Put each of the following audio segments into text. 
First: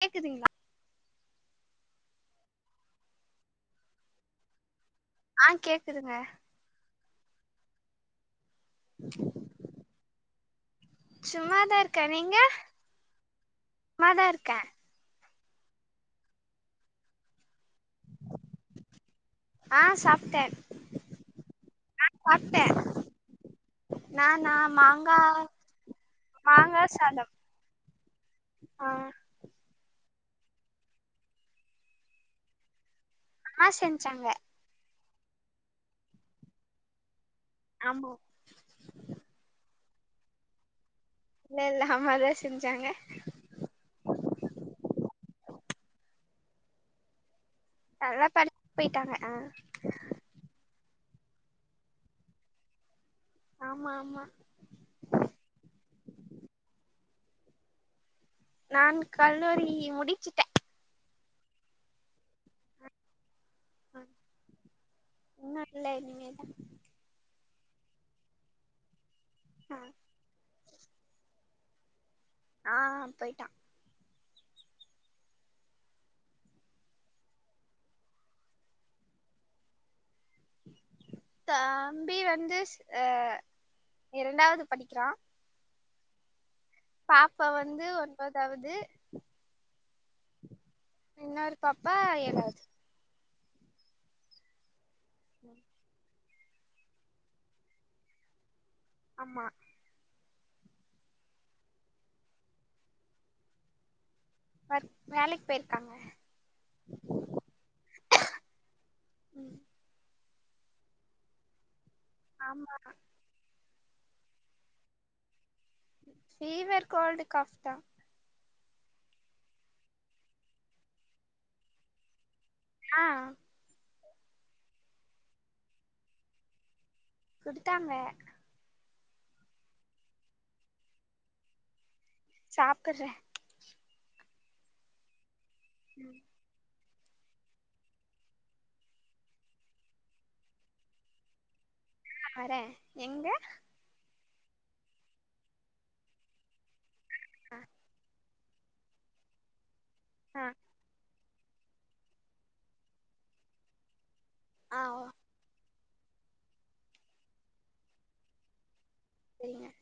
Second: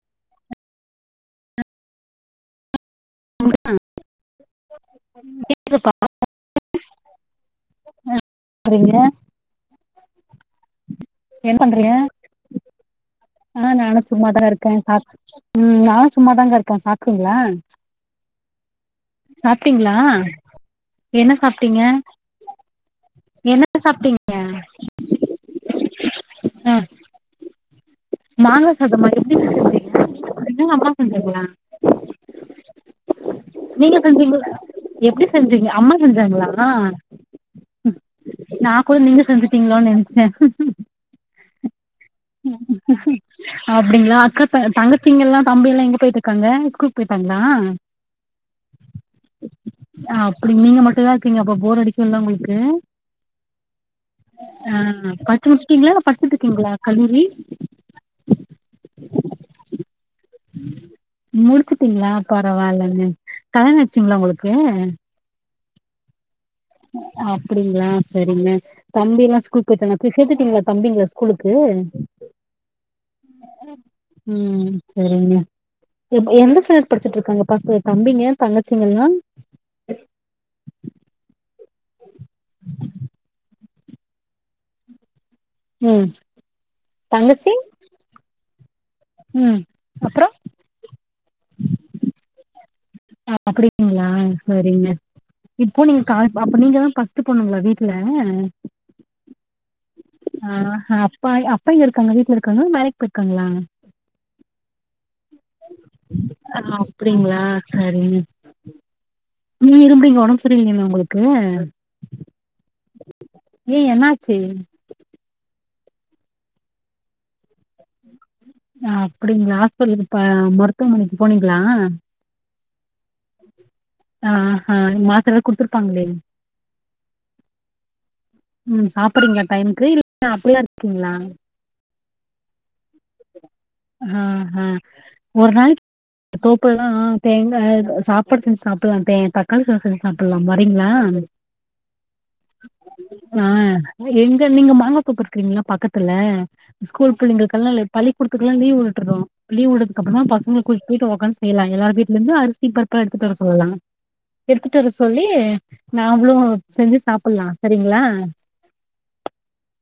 கேக்குதுங்ளா [inaudible] ஆ கேக்குதுங்க நா செரிங்க சும்மாதா இர்க நீங்க அம்மா நானு சும்மாதா இர்கே சா உம் நானு சும்மாதாங்க இர்கே சாப்டீங்ளா ஆ சாப்ட்டீங்களா சாப்ட்டே என்ன சாப்ட்டீங்க ஆ சாப்ட்டே என்ன சாப்ட்டீங்க நானா மாங்கா ஆ மாங்கா சாதம் மாங்கா ஆ சாதமா எப்டிங்க செஞ்சிங்க தென்னங்க அம்மா செஞ்சாங்களா அம்மா நீங்க செஞ்சாங்க செஞ்சீங்களா எப்டி செஞ்சீங்க அம்மா செஞ்சாங்ளா ஆமா நா கூட நீங்க செஞ்சிட்டீங்ளோ நெ [inaudible] இல்லேல அம்மாதா செஞ்சாங்க ம் அப்டிங்ளா அக்கா த தங்கச்சிங்கெல்லா தம்பி எல்லா எங்க போயிட்டுருக்காங்க ஸ்கூல் போயிட்டாங்ளா எல்லா படத்துக் போயிட்டாங்க அ தன்யா இருக்கீங்க அப்போ போர் அடிக்கோல உங்குளுக்கு ஆமா ஆமா ஆ படிச்சு முடிச்சுடீங்ளா படிச்சிட்டுருக்கீங்ளா கல்லூரி நான் கல்லூரி முடிச்சுட்டே முடிச்சிட்டீங்ளா பரவாலங்க கல்யாண ஆயிடுச்சுங்களா உங்குளுக்கு உன்னோ இல்ல இனிமேதா அப்டிங்ளா செரிங்க தம்பிலா ஸ்கூல் போய்டானா [unintelligible] சேத்துடீங்ளா தம்பிங்ல ஸ்கூலுக் கே ஆ போயிட்டா உம் செரிங்க எப் எந்த ஸ்டாண்டர்ட் படிச்சிட்டுருக்காங்க பஸ்க தம்பிங்க தங்கச்சிங்க எல்லா [inaudible] தம்பி வந்து சிஸ் ஆ இரண்டாவது படிக்றா உம் பாப்பா வந்து ஒன்பது அதாவது ம் அப்றோ இன்னொரு பப்பா ஏழாவ்து அ அப்டிங்ளா சேரிங்க இப்போ நீங்க கால் ப அப்ப நீங்கதா ஃபஸ்ட்டு பொண்ணுங்ளா வீட்ல ஆமா ஆ ஹ அப்பாய் அப்பா எங்க இருக்காங்க வீட்ல இருக்காங்லா வேலைக் பேயிர்க்காங்ளா ஒர்க் வேலைக்கு போயிருக்காங்க அ அப்டிங்ளா சரி ம் நீ இரும்றீங்க ஒடம் செரி இல்லிங்ளா உங்ளுக்கு ஆமா ஏ என்னாச்சு ஃபிவர் கோல்டு காஹ்ஃப் தா அ அப்புடிங்ளா ஹாஸ்பிட்லுக்கு இப்ப மருத்துவமனைக்கு போனீங்ளா ஆ ஆ ஹ மாத்தரலா குட்த்துர்ப்பாங்ளே குட்த்தாங்க சாப்ற்றிங்ளா டைம்க்கு இல் அப்புட்லா இர்க்கீங்ளா சாப்புற்ர ஹா ஹ ஒரு நாளிக்கி தோப்புலத ஆ ஆ தேங்காய் சாப்பாடு செஞ்சு சாப்டலாம் தே தக்காளி சாதம் செஞ்சு சாப்பிலாம் வரிங்களா? ஆஹ் வரேன் எங்கே எங்க நீங்க மாங்காதோப்பு இருக்கிங்களா பக்கத்துல ஸ்கூல் ஆ பிள்ளைங்களுக்கெல்லா பள்ளி கூடத்து லாம் லீவு விட்டறோம் லீவ் விட அப்டிதான் ஆ பசங்கள கூட்டிட்டு போய்ட்டு உக்காந் எல்லாம் எல்லாரு வீட்லருந்தும் அரிசி பருப்பலா எடுத்து வர சொல்லலாம். எடுத்துட்டு ஆ வர ஓ சொல்லி நாமளும் செஞ்சு சாப்பலா சரிங்களா சரிங்க [inaudible]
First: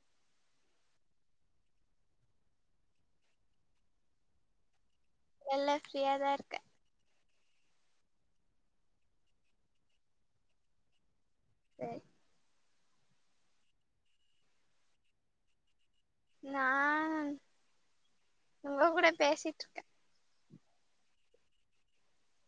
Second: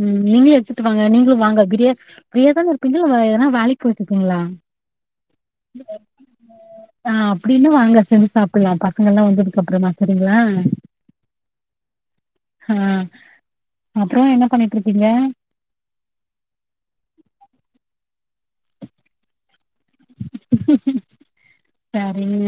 ம் நீங்களும் எடுத்துட்டு வாங்க, நீங்களும் வாங்க ஃபிரியா ஃபிரியாதான இருக் [unintelligible] ஏனா வேலைக்கு போயிட்டுருக்கீங்களா? எல்லா ஃப்ரீயா தா இருக்கே ஆ அப்டின்னு வாங்க செஞ்சு சாப்பலாம் பசங்க எல்லாம் வந்ததுக்கு அப்றமா சரிங்களா சேரி ஆ அப்பறம் என்ன பண்ணிட்டிருக்கீங்க? நான் உங்க கூட பேசிட்டிருக்கே சரிங்க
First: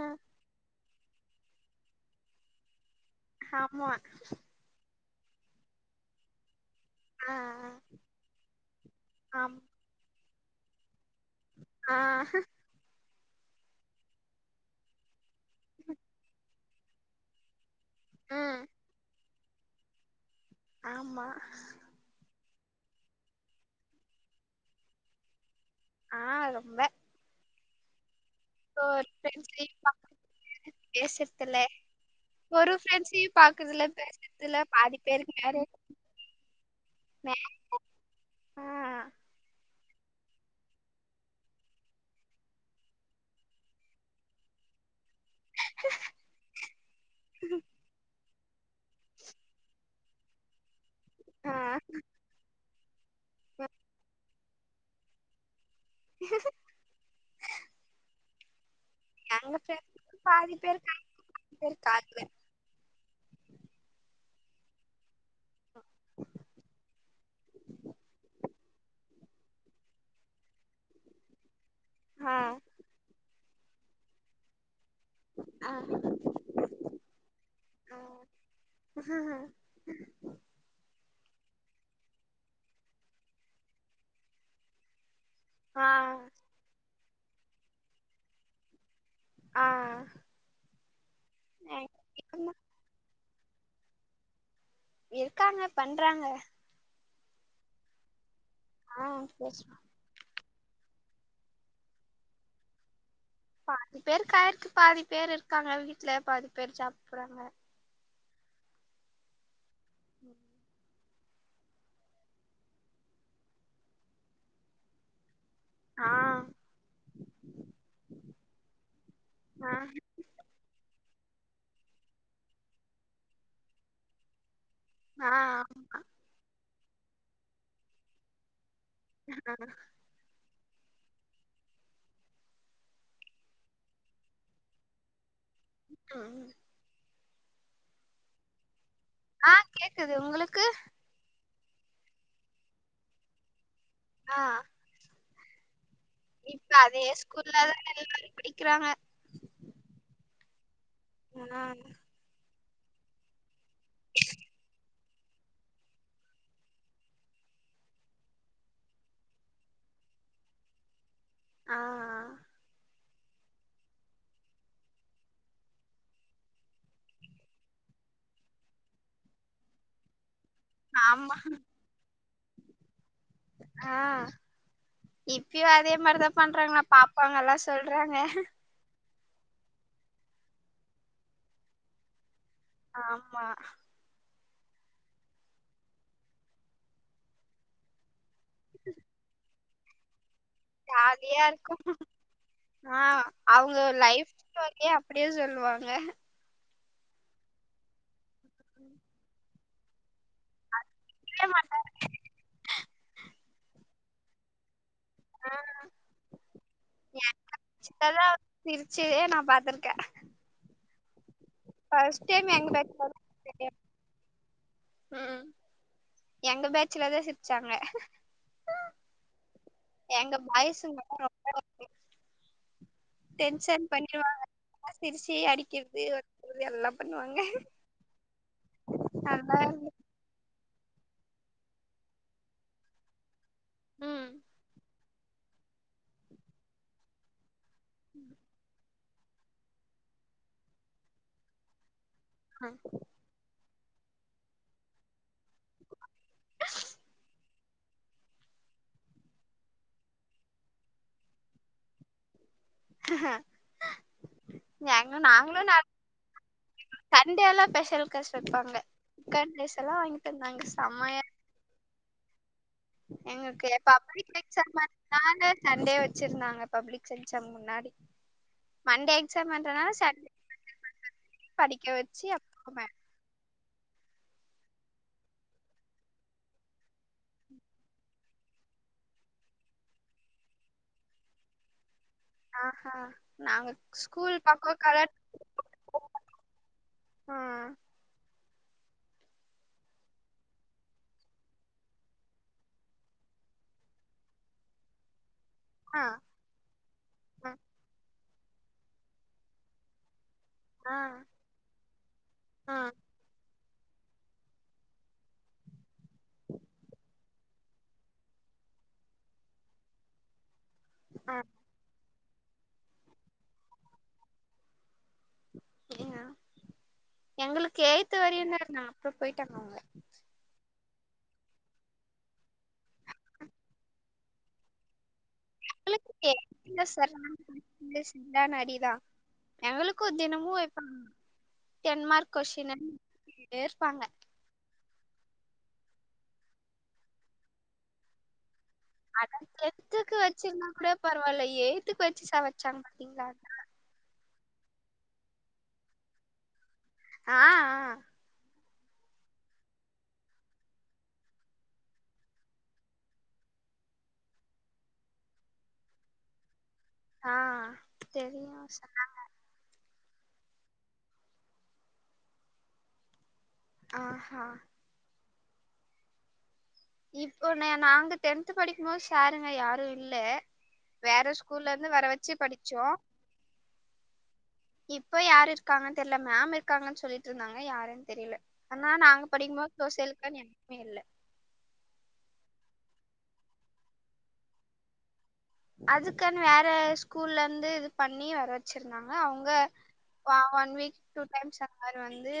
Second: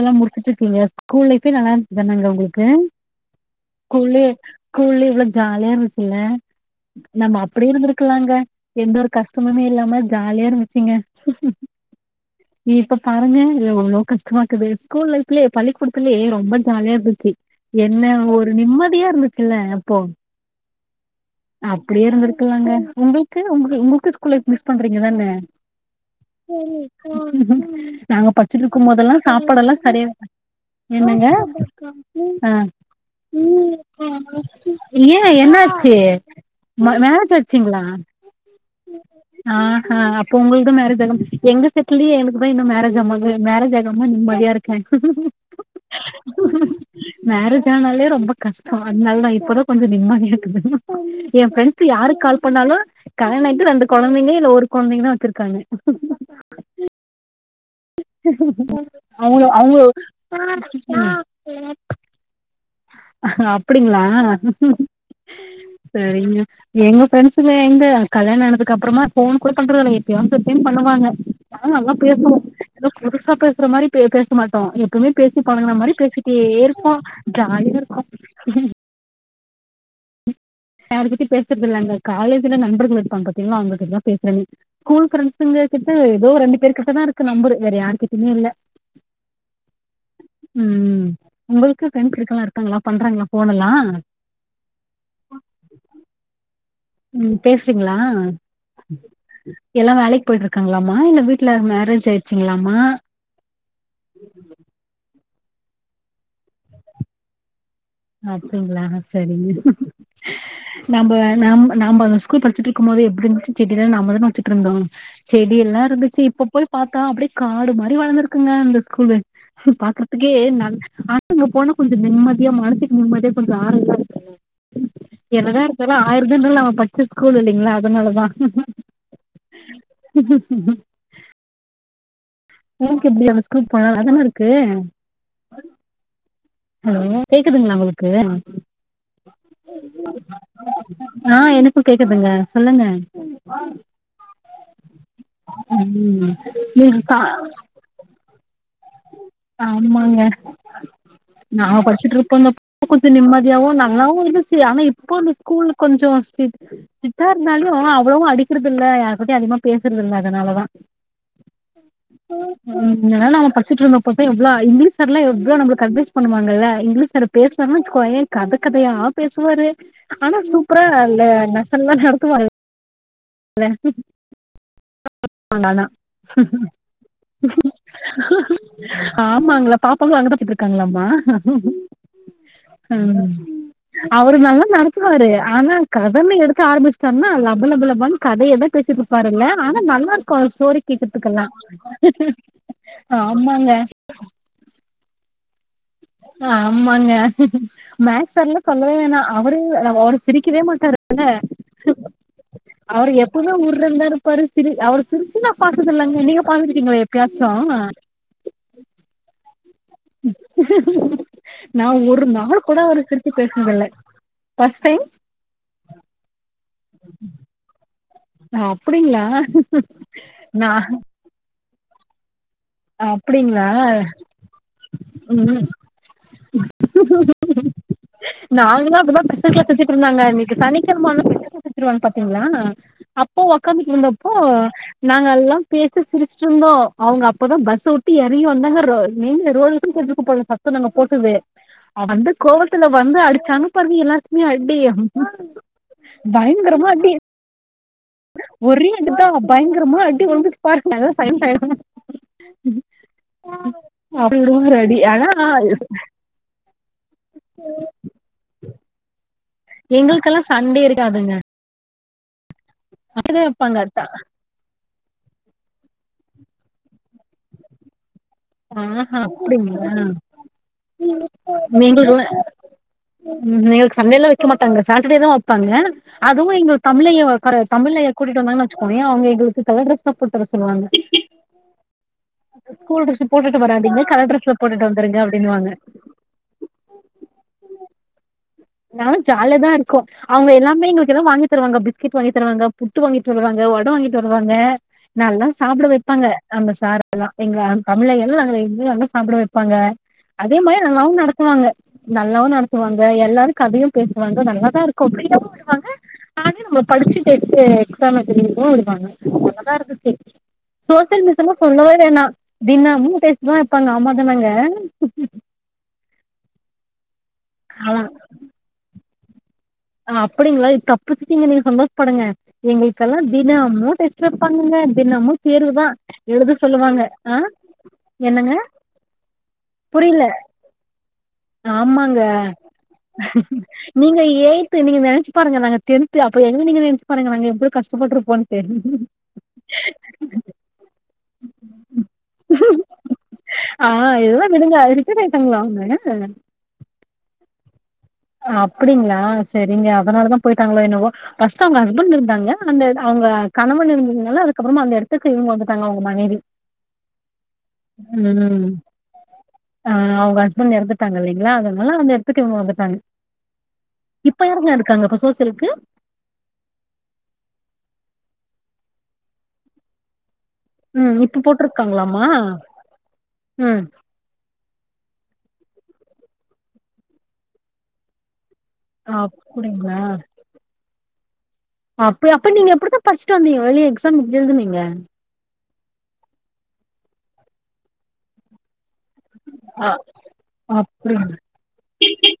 ஆ முடிச்சிட்டுருக்கீங்க கூல் லைஃபே நல்லா இருந்ச்தானாங்க உங்களுகு ஆமா குளே குளே வ்ளோ ஜாலியா இருந்சுல ஆ நம்ம அப்டி இருந்ருகலாங்க எந்த ஒரு ஆ ஆம் கஷ்டமுமே இல்லாம ஜாலியா இருந்ச்சிங்க ஆ இபப் பாருங்க இது எவ்ளோ கஷ்டமா இருக்குது ஸ்கூல் லைஃப் ப்ளே பள்ளிகூடத்லே ரொம்ப [unintelligible] என்ன ஒரு ம் நிம்மதியா இருந்துசுல அப்போ ஆமா டூஹன்ட்ரன் உங்ளுகு உங் உங்ளுகு ஸ்கூல் மிஸ் பண்றீங்களதான ஆ ரொம்ப [unintelligible] நாங்க பச்சுனுகு ஒரு போதெலா ஃப்ரெண்ட்ஸையு சாப்பாடெல்லா சரிய பாக்க என்னங்க பேசறதில்ல ஆ ஒரு ஃப்ரெண்ட்ஸையு பாக்கறதில்ல பேசறதில்ல பாதி ஏன் பேருக்கு என்ன மேரேஜ் ஆச்சு மே [unintelligible] அடிச்சீங்களா ஆ ஆ ஆஹ் அப்ப உங்குள்து மேரே எங்க செட்லியே எனகுதா இன்னு மேரேஜ் [unintelligible] மேரேஜ் ஆகாம நிம்மதியா இருகே மேரேஜ் ஆனாலே ரொம்ப கஷ்டொ அதனாலதா இப்பதா கொஞ்சொ நிம்மதியாற்க்கு என் ஆ ப்ரென்ஸு யாருகு கால் பண்ணாலு கல்யானஆயிட்டு ரண்டு கொழந்தைங்க இல் ஒரு கொழந்தைங்னா வெச்ருகாய்ங்க [unintelligible] அவுங்க கேங்க ஃப்ரெண்ட்ஸ் பாதி பேர் கை அவுங்க பாதி பேர் கால்ல அப்டிங்ளா செரிங்க எங்க ஃப்ரெண்ட்ஸுங்க எங்க கல்யாண ஆனதகு அப்றமா ஃபோன் கூட பண்றதல்ல எப்பப்ப பண்ணுவாங்க ஆன நல்லா பேசுவோ ஆ ஏ புதுசா பேசுற மாரி பே பேச மாட்டோ எ எப்வுமே பேசி ஆ பழகன மாரி பேசிடே இருபோ [unintelligible] அத பத்தி பேசறதில்ங்க காலேஜ்ல நண்பர்கள் இருபாங்‌ பாத்தீங்ளா அவங்ககிட்டதா பேஸ்ரனே ஸ்கூல் ஃப்ரெண்ட்ஸ் ஆ [unintelligible] இதோ ரண்டு பேர்கிட்டதா இருக் க்கு நம்பரு வேற யாருகிட்டைமே இல்ல ஆஹ் உம்ம் உங்களுக்கு பிரின்ட்ஸ் சர்க்கள் இருக்காங்களா பண்றாங்களா போனலாம் எதுக்காங்க பண்றாங்க ம் பேசுறீங்களா ஆ பேசுறோ எல்லா வேலைக் போயிட்டு இருக்காங்களாமா இல்ல வீட்ல மேரேஜ் ஆயிடுச்சுங்களாமா பாதி பேருக்கு ஆயிக்கு பாதி பேர் இருக் க்காங்க வீட்ல பாதி பேர் ஜாப் போறாங்க அப்டிங்ளா சரிங்க ம் நம்ப நம் நம்ப அந்த ஸ்கூல் படிச்சுட்டு இருக்கும் போது எப்டி இருந்துச்சு, செடிலா நம்பதான வச்சுட்டு இருந்தோ செடி எல்லா ஆ இருந்துச்சு இப்ப போய் பாத்தா அப்டியே காடு மாரி வளந்திருக்குங்க அந்த ஸ்கூலு ஆ பாக்குறதுக்கே நல்லா, ஆ அங்க போனா கொஞ்சோ நிம்மதியா மனசுக்கு நிம்மதியா கொஞ்சோ ஆறுதலா இருக்கு ஆ என்னதா இருந்தாலு ஆயிரந்தா இருந்தாலு நம்ப படிச்ச ஸ்கூல் இல்லிங்களா அதனாலதா உனக்கு எப்டி அந்த ஸ்கூல் போனா நல்லாதான இருக்கு ஆ [inaudible] ஹலோ கேக்குதுங்களா உங்களுக்கு ஆ கேக்குது உங்களுக்கு ஆ எனக் கேக்குதுங்க சொல்லுங்க ஆ ம் இப்ப நீங்க அதே கா ஸ்கூல்லா தான் எல்லாரும் படி கிரா ஆமாங்க ஆ நான் படிச்சிட்டிருந்தப்ப இப்ப கொஞ்ச நிம்மதி [unintelligible] தியாவும் நல்லாவும் இருந்துச்சு ஆனா இப் இப்ப இந்த ஸ்கூல் கொஞ்சம் ஸ்ட்ரிக்ட் ஸ்ட்ரிக்ட்டா இருந்தாலும் அவ்வளவும் அடிக்கிறதில்ல யாருகிட்டேயும் அதிகமா பேசுறதுல்ல அதனாலதான் ஆ ம் நல்ல வேள அவன் படிச் படிச்சிட்டு இருந்தப்ப எவ்வளோ இங்கிலீஷ் சாரெல்லாம் எவ்ளோ நமக்கு அட்வைஸ் பண்ணுவாங்கல்ல இங்கிலீஷ் சார் பேசுவாருன்னு வச்சுக்கோயேன் கத கதையா ஆ பேசுவாரு ஆனா சூப்பரா ஆமா லெஸனெல்லா நடத்துவாங்கல்ல ஆ இப்பயு அதே மாரிதா பண்றாங்களா பாப்பாங்கல்லா சொல்றாங்க ஆமாங்களா பாப்பாங்கெல்லா அங்க தா படிச்சிட்டு இருக்காங்களாம்மா ஆமா அவரு நல்லா நடத்துவாரு ஆனா கதன்னு எடுக்க ஆரம்பிச்சிட்டார்னா லப லப லபான் கதையேதா பேசிட்ருப்பாருல்ல ஆனா நல்லாருக் கு ஸ்டோரி ஜாலியா கேக்குற்த்துக்கல்லா ஆ அவுங்க லைஃப் ஸ்டோரியே அப்டி [unintelligible] சொல்லுவாங் [unintelligible] ஆமாங்க மேக் சொல்ல சொல்லவே ம். வேணா அவரே கு நம்ம ஒருஸ் சிரிக்கவே அது மாட்டாருல்ல சிரிக்கவே மாட்டாங்க. அவரு எப் எப்பமே உர்றுனுதா இருப்பாரு சிரி அவர் சிரிச்சி ஆ நா பாத்ததில்லங்க நீங்க பா்த்ருக்கீங்களா எப்பயாச்சு எங்க பேச்சுலதான் அவர் சிரிச்சதே நான் பாத்துருக்கேன். ம் நா ஒரு ஃபர்ஸ்ட் டைம் நாள் எங்க கூட அவரு பேச்சுல தான் சிரிச்சி சிரிச்சேன். பேசுனதில்ல ஃபஸ்ட் டைம் ம். எங்க பேச்சுல தான் சிரிச்சாங்க. ஆ அப்டிங்களா எங்க நா பாய்ஸுங்கலாம் [inaudible] அ அப்டிங்களா டென்ஷன் பண்ணிருவாங்க. சிரிச்சு ம் அடிக்கிறது, வளக்கிறது எல்லாம் பண்ணுவாங்க. நாங்களா அப்டிதா நல்லா பசங்க இருந்துச்சு. சுத்திட்ருந்தாங்க இன்னக்கி சனி [inaudible] பாத்தீங்ளா அப்போ ஒக்காந்துட்டு ம். இருந்தப்போ நாங்கல்லாம் பேசி சிரிச்சிட்ருந்தோ அவுங்க அப் போதா பஸ் ஸ உட்டு எறங்கி வந்தாங்க ரோ நீங்க ரோலுக்கு கொஞ்சுக்கு போட்ல சத்தொ நாங்க போட்டது வந்து கோவத்துல வந்து அடிச்சாங்க பாருங்க எல்லாருக்மே அடி ஆ பயங்கரமா அடி ஒரே அடிதா பயங்கரமா அடி [unintelligible] பாருங்க பயன்டாய்ங்க ஒரு அடி நாங்க ஆனா நாங்களு ந சண்டேல்லா பெஷல் காஸ் வப்பாங்க கண் எங்களுக்கெல்லா சண்டே இருக்காதுங்க இதா எங்களுக்கு வைப்பாங்க பப்ளிக் எக்சாம் அத்னால சண்டே வச் வச்சிருந்தாங்க பப்ளிக் செக்சாம் முன்னாடி ஆ மண்டே ஹா அப்டிங்களா எக்ஸாம்ன்றனால சண்டே படிக்க நீங்க ஒ வச்சு அப்பறமே ம் ம் [unintelligible] சண்டேலா வெக்க மாட்டாங்க சாட்டடேதா வப்பாங்க அதுவு எங்க தமிழையா ஒக்கார வெப் தமிழையா கூட்டிட்டு வந்தாங்கனு வச்சுக்கோயே அவுங்க எங்களுக்கு கலர் ட்ரெஸ் போட்டு வர சொல்லுவாங்க ஆ ஹா ஸ்கூல் டிரெஸ் போட்டுட்டு வராதீங்க கலர்ட்ரஸ்ல போட்டுட்டு வந்துருங்க அப்படின்னுவாங்க ஆ ன்னாலும் ஜாலியா தான் இருக்கும் அவங்க எல்லாமே எங்களுக்கு எல்லாம் வாங்கித் தருவாங்க பிஸ்கெட் வாங்கித் தருவாங்க புட்டு வாங்கிட்டு வருவாங்க வட வாங்கிட்டு வருவாங்க நல்லா சாப்பிட ஆ வைப்பாங்க நம்ம சாருக் எல்லாம் ஆ எங்க தமிழய் [unintelligible] வந்து சாப்ட வப்பாங்க அதே மாயி ஆ நல்லாவும் நடத்துவாங்க நல்லாவு ஆ நடத்துவாங்க எல்லாரு கதையும் பேசுவாங்க நல்லாதா இருக்கும் ஃப்ரீயாவு விடுவாங்க அது நம்ம படிச்சி செட்டு எக்ஸாமத் தெரியுமோ விடுவாங்க நல்லாதா இருந்துச்சு சோசியல் ஆ ஆ. மிஸுமு சொல்லவே வேணா தினம்மு டெஸ்ட்தா வெப்பாங்க ஆமாதானங்க எங்களுக்கு எய்த்து வரயுந்தாருந்தா அப்றொ பொய்ட்டாங்க அவங்க அ அப்டிங்ளா தப்பிச்சிட்டிங்க நீ சந்தோஷ்ப்படுங்க எங்களுக்கெல்லா தினம்மூ டெஸ்ட் வெப்பாங்கங்க தினமு தேர்வு தா எங்களுக்கு எழுத எய்த்துல சொல்லுவாங்க ஆ [unintelligible] என்னங்க சரியான அடிதா எங்களுக்கும் புரியல தினமு வெப்பாங்க ஆமாங்க டென்மார்க் கொஸிட்டினு [unintelligible] ட்டேருப்பாங்க து நீங்க நெனைச்சு பாருங்க நாங்க டென்த்து அப்ப எங்ள நீங் நெனைச்சுப் பாருங்க நாங்க எப்டி கஷ்டப்பட்ருப்போனு அட டென்த்துக்கு வச்சிருந்தாக் கூட பரவாயில்ல எய்த்துக்கு வச்சு சாவடிச்சாங்க பாத்திங்ளா ரிட்டைட் ஆயிட்டாங்ளா அவ்ங்க ஆஹ ஆ அப்டிங்ளா சரிங்க அதனாலதா பொயிட்டாங்களோ என்னவோ ஃபர்ஸ்ட்டு அவங்க ஹஸ்பண்ட் இருந்தாங்க அந்த எட் அவுங்க கணவன் இறந்ததுனால அதுக்கப்றமா அந்த இடத்துக்கு இவங்க வந்துட்டாங்க அவுங்க மனைவி ஆஹ் தெரியு சொன்னாங்க ஆஹ் அவுங்க ஹஸ்பண்ட் எறந்துட்டாங்க இல்லைங்களா அதனால அந்த எடத்துக்கு இவங்க வந்துட்டாங்க இப்ப ஆஹா யாருங்க இருக்காங்க இப்ப சோஸ் சில்க்கு இப்போ நே நாங்க டென்த் படிக்கும் போது சாருங்க யாரும் இல்ல உம் வேற இப்ப ஸ்கூல்ல இருந்து வர போட்ருக்காங்ளாமா வச்சு படிச்சோ உம் இப்ப யாரு இருக்காங்கன் தெரியல மேம் இருக்காங்கன் சொல்லிட்ருந்தாங்க யாருன் தெரியல அனா நாங்க படிக்கும்போ அப்டிங்களா சோசியல்க்குன் யாருமே இல்ல அப்பயா அப்ப நீங்க எப்புடிதா படிச்ட்டு வந்திங்க வெளியே எக்ஸாம் எப்டி எழுதுனிங்க அதுக்கன் வேற ஸ்கூல்ல இருந்து இது பண்ணி வர வச் ச்சிருந்தாங்க அவுங்க அ ஒ ஒன் வீக் டூ அப்டிங்களா டைம்ஸ் அந்தமார் வந்து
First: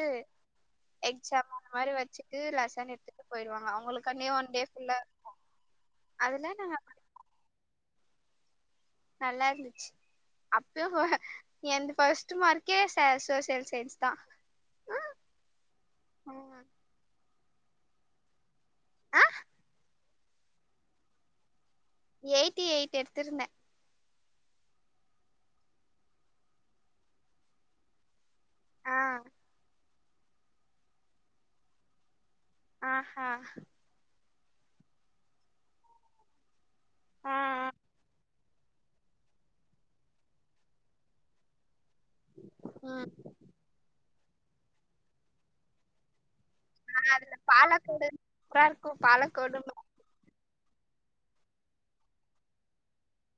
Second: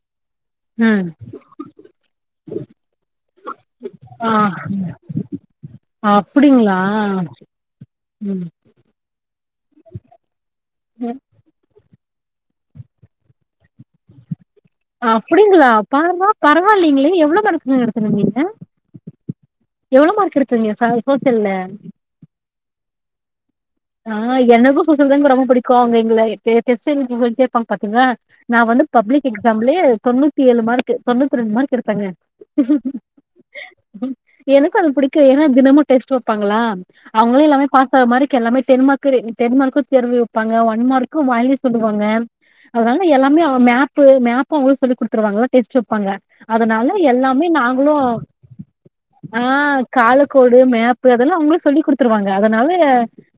ம் எக்சாம் அந்த மாரி வச்சுட்டு லெசன் எடுத்துட்டு பொய்டுவாங்க ஆ அவங்களுக்கான்டியே ஒன்டே ஃபுல்லா இருக்கு அதுல நாங்க அப்டிங்களா ம் நல்லா இருந்துச்சு அப்யு ம் எந்த ஃபர்ஸ்ட்டு மார்க்கே ச சோசியல்ஸ் அப்டிங்ளா பார்ரா ம் பரவால்லிங்களே எவ்ளோ மார்க்குங்க எடு இருந்திங்க ஆ எவ்ளோ மார்க் எடுத்திங்க ச சோசியல்ல எயிட்டி எயிட் எடுத்துருந்தே ஆ எனக்கு [unintelligible] ரொம்போ புடிக்கோ அங்க எங்கள [unintelligible] கேப்பாங் பாத்தீங்ளா நா வந்து ஆ பப்ளிக் எக்ஸாம்லே தொண்ணூத்தி ஏழு மார்க்கு தொண்ணூத்து ரெண்டு மார்க் எடுத்தங்க ஆஹா எனக்கோ அது புடிக்கோ ஏன்னா தினமு டெஸ்ட் வெப்பாங்களா ஆ ஆ அவ்ங்களே எல்லாமே பாஸ் ஆ மாரி கெல்லாமே டென்மார்க்கு ம் டென்மார்க்கு தெருவி வெப்பாங்க ஒன் மார்க்கு வாய்லிஸ் சொல்லுவாங்க அதனால ம் எல்லாமே அவ மேப்பு மேப் ப்பு அவங்ளே சொல்லி குடுத்துருவாங்க டெஸ்ட்டு வெப்பாங்க அதனால ஆ அதுல எல்லாமே நாங்குளோ பாலக்கோடு சூப்பரா இருக்கு ஆ பாலக்கோடு காலக்கோல் டு மேப்பு அதெல்லா அவ்ங்ளே சொல்லி குடுத்துருவாங்க அதனாலே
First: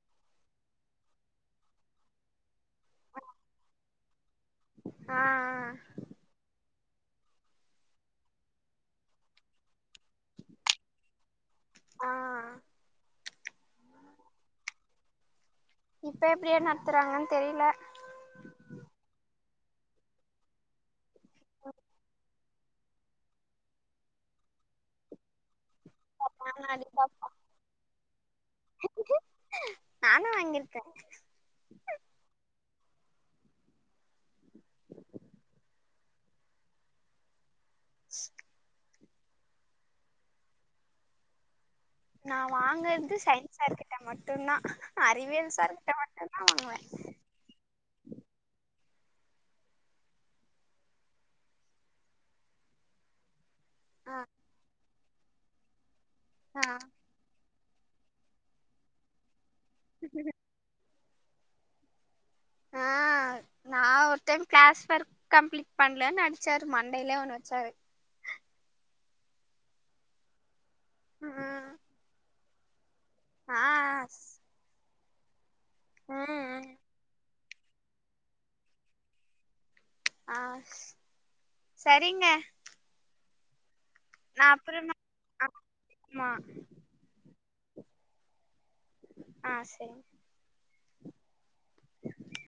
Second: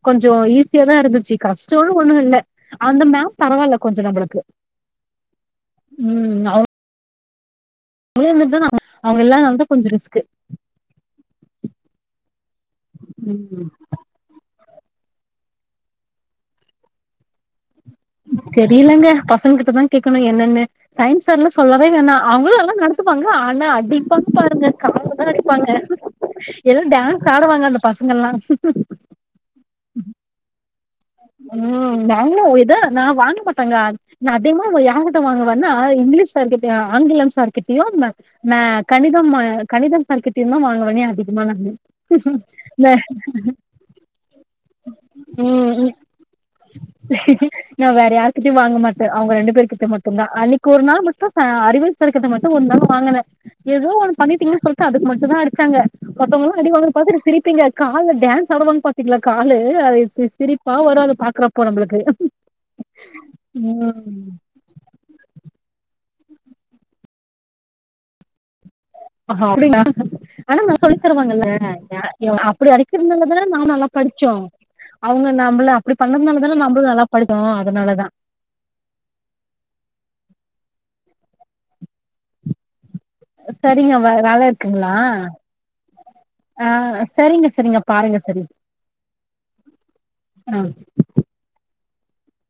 கொஞ்சோ ஈஸியா தா இருந்துச்சி கஷ்டோன்னு ஒண்ணு இல்ல அந்த மேம் பரவால்ல கொஞ்சோ நம்பளுக்கு ஆ ஆ ம் அ [unintelligible] அவ்ங்க இல்லாதனால தா கொஞ்ஜோ ரிஸ்க்கு ஆ ம் இப்ப எப்டி நடத்துறாங்கன்னு தெரில தெரியலேங்க பசங்க ப்பதா கேக்கணும் என்னென்னு சயின்ஸ் சாரெலா சொல்லவே வேணா அவுங்களும் நடத்துவாங்க ஆனா அடிப்பாங்க பாருங்க கால்ல தா அடிப்பாங்க எல் டான்ஸ் ஆடுவாங்க அந்த பசங்கெல்லா நானு வாங்கிருக்கே ம் நாங்ளோ இத [unintelligible] நா வாங்க மாட்டங்க நா அதிகமா யார்கிட்ட வாங்குவேன்னா இங்கிலீஸ் சார் கிட்ட ஆ ஆங்கிலம் சார் கிட்டயு மே கணிதம் கணிதம் சார்கிட்டயு ந்தா வாங்குவே நானு அதிகமா நானு நா இந்த வாங்கறது சயின்ஸார் கிட்ட மட்டுந்தா அறிவியல் சார் ம் கிட்ட மட்டுந்தா வாங்குவே நா வேற யார்கிட்டயு வாங்கமாட்டே அவுங்க ரெண்டு பேரு கிட்ட மட்டுந்தா அன்னிக்கு ஒரு நாள் மட்டு அறிவு சார் கிட்ட மட்டு ஒரு நாள் வாங்கன ஏதோ ஒன் ஆ பண்ணிடீங்க சொல்ட்டு அதுக்கு மட்டு இப்படி தான் அடிச்சாங்க மத்தவங்கெல்லா ஆ அடிவாங்கறது பாத்துட்டு சிரிப்பீங்க கால்ல டான்ஸ் ஆடுவாங்க பாத்தீங்களா. காலு அது சிரிப் சிரிப்பா வராது. பாக்குறப்போ நம்மளுக்கு ஹஹாஹ. ஆ நா ஒரு டைம் கிளாஸ் ஒர்க் கம்ப்ளீட் பண்லனு அடி ச்சாரு மண்டையிலே ஒண்ணு வச்சாரு. ஆ அப்டிங்ளா ஆனா நல் ல சொல்லித்தருவாங்கல்ல ம் யாரயு அ ப்படி அடி கிறனாலதான ஆ நாம நல்லா படிச்சோ. அவங்க நம் நம்பள அப்படி ம் பண்ணதுனாலதான ம் நம்பளு நல்லா படிச் சோ அதனாலதா. ஆ சரிங்க. சரிங்க வ வேல நா இருக்குங்களா அப்புறமா ஆமா அ சரிங்க. நீங்க பாருங்க சரி ஆ சரி ஆ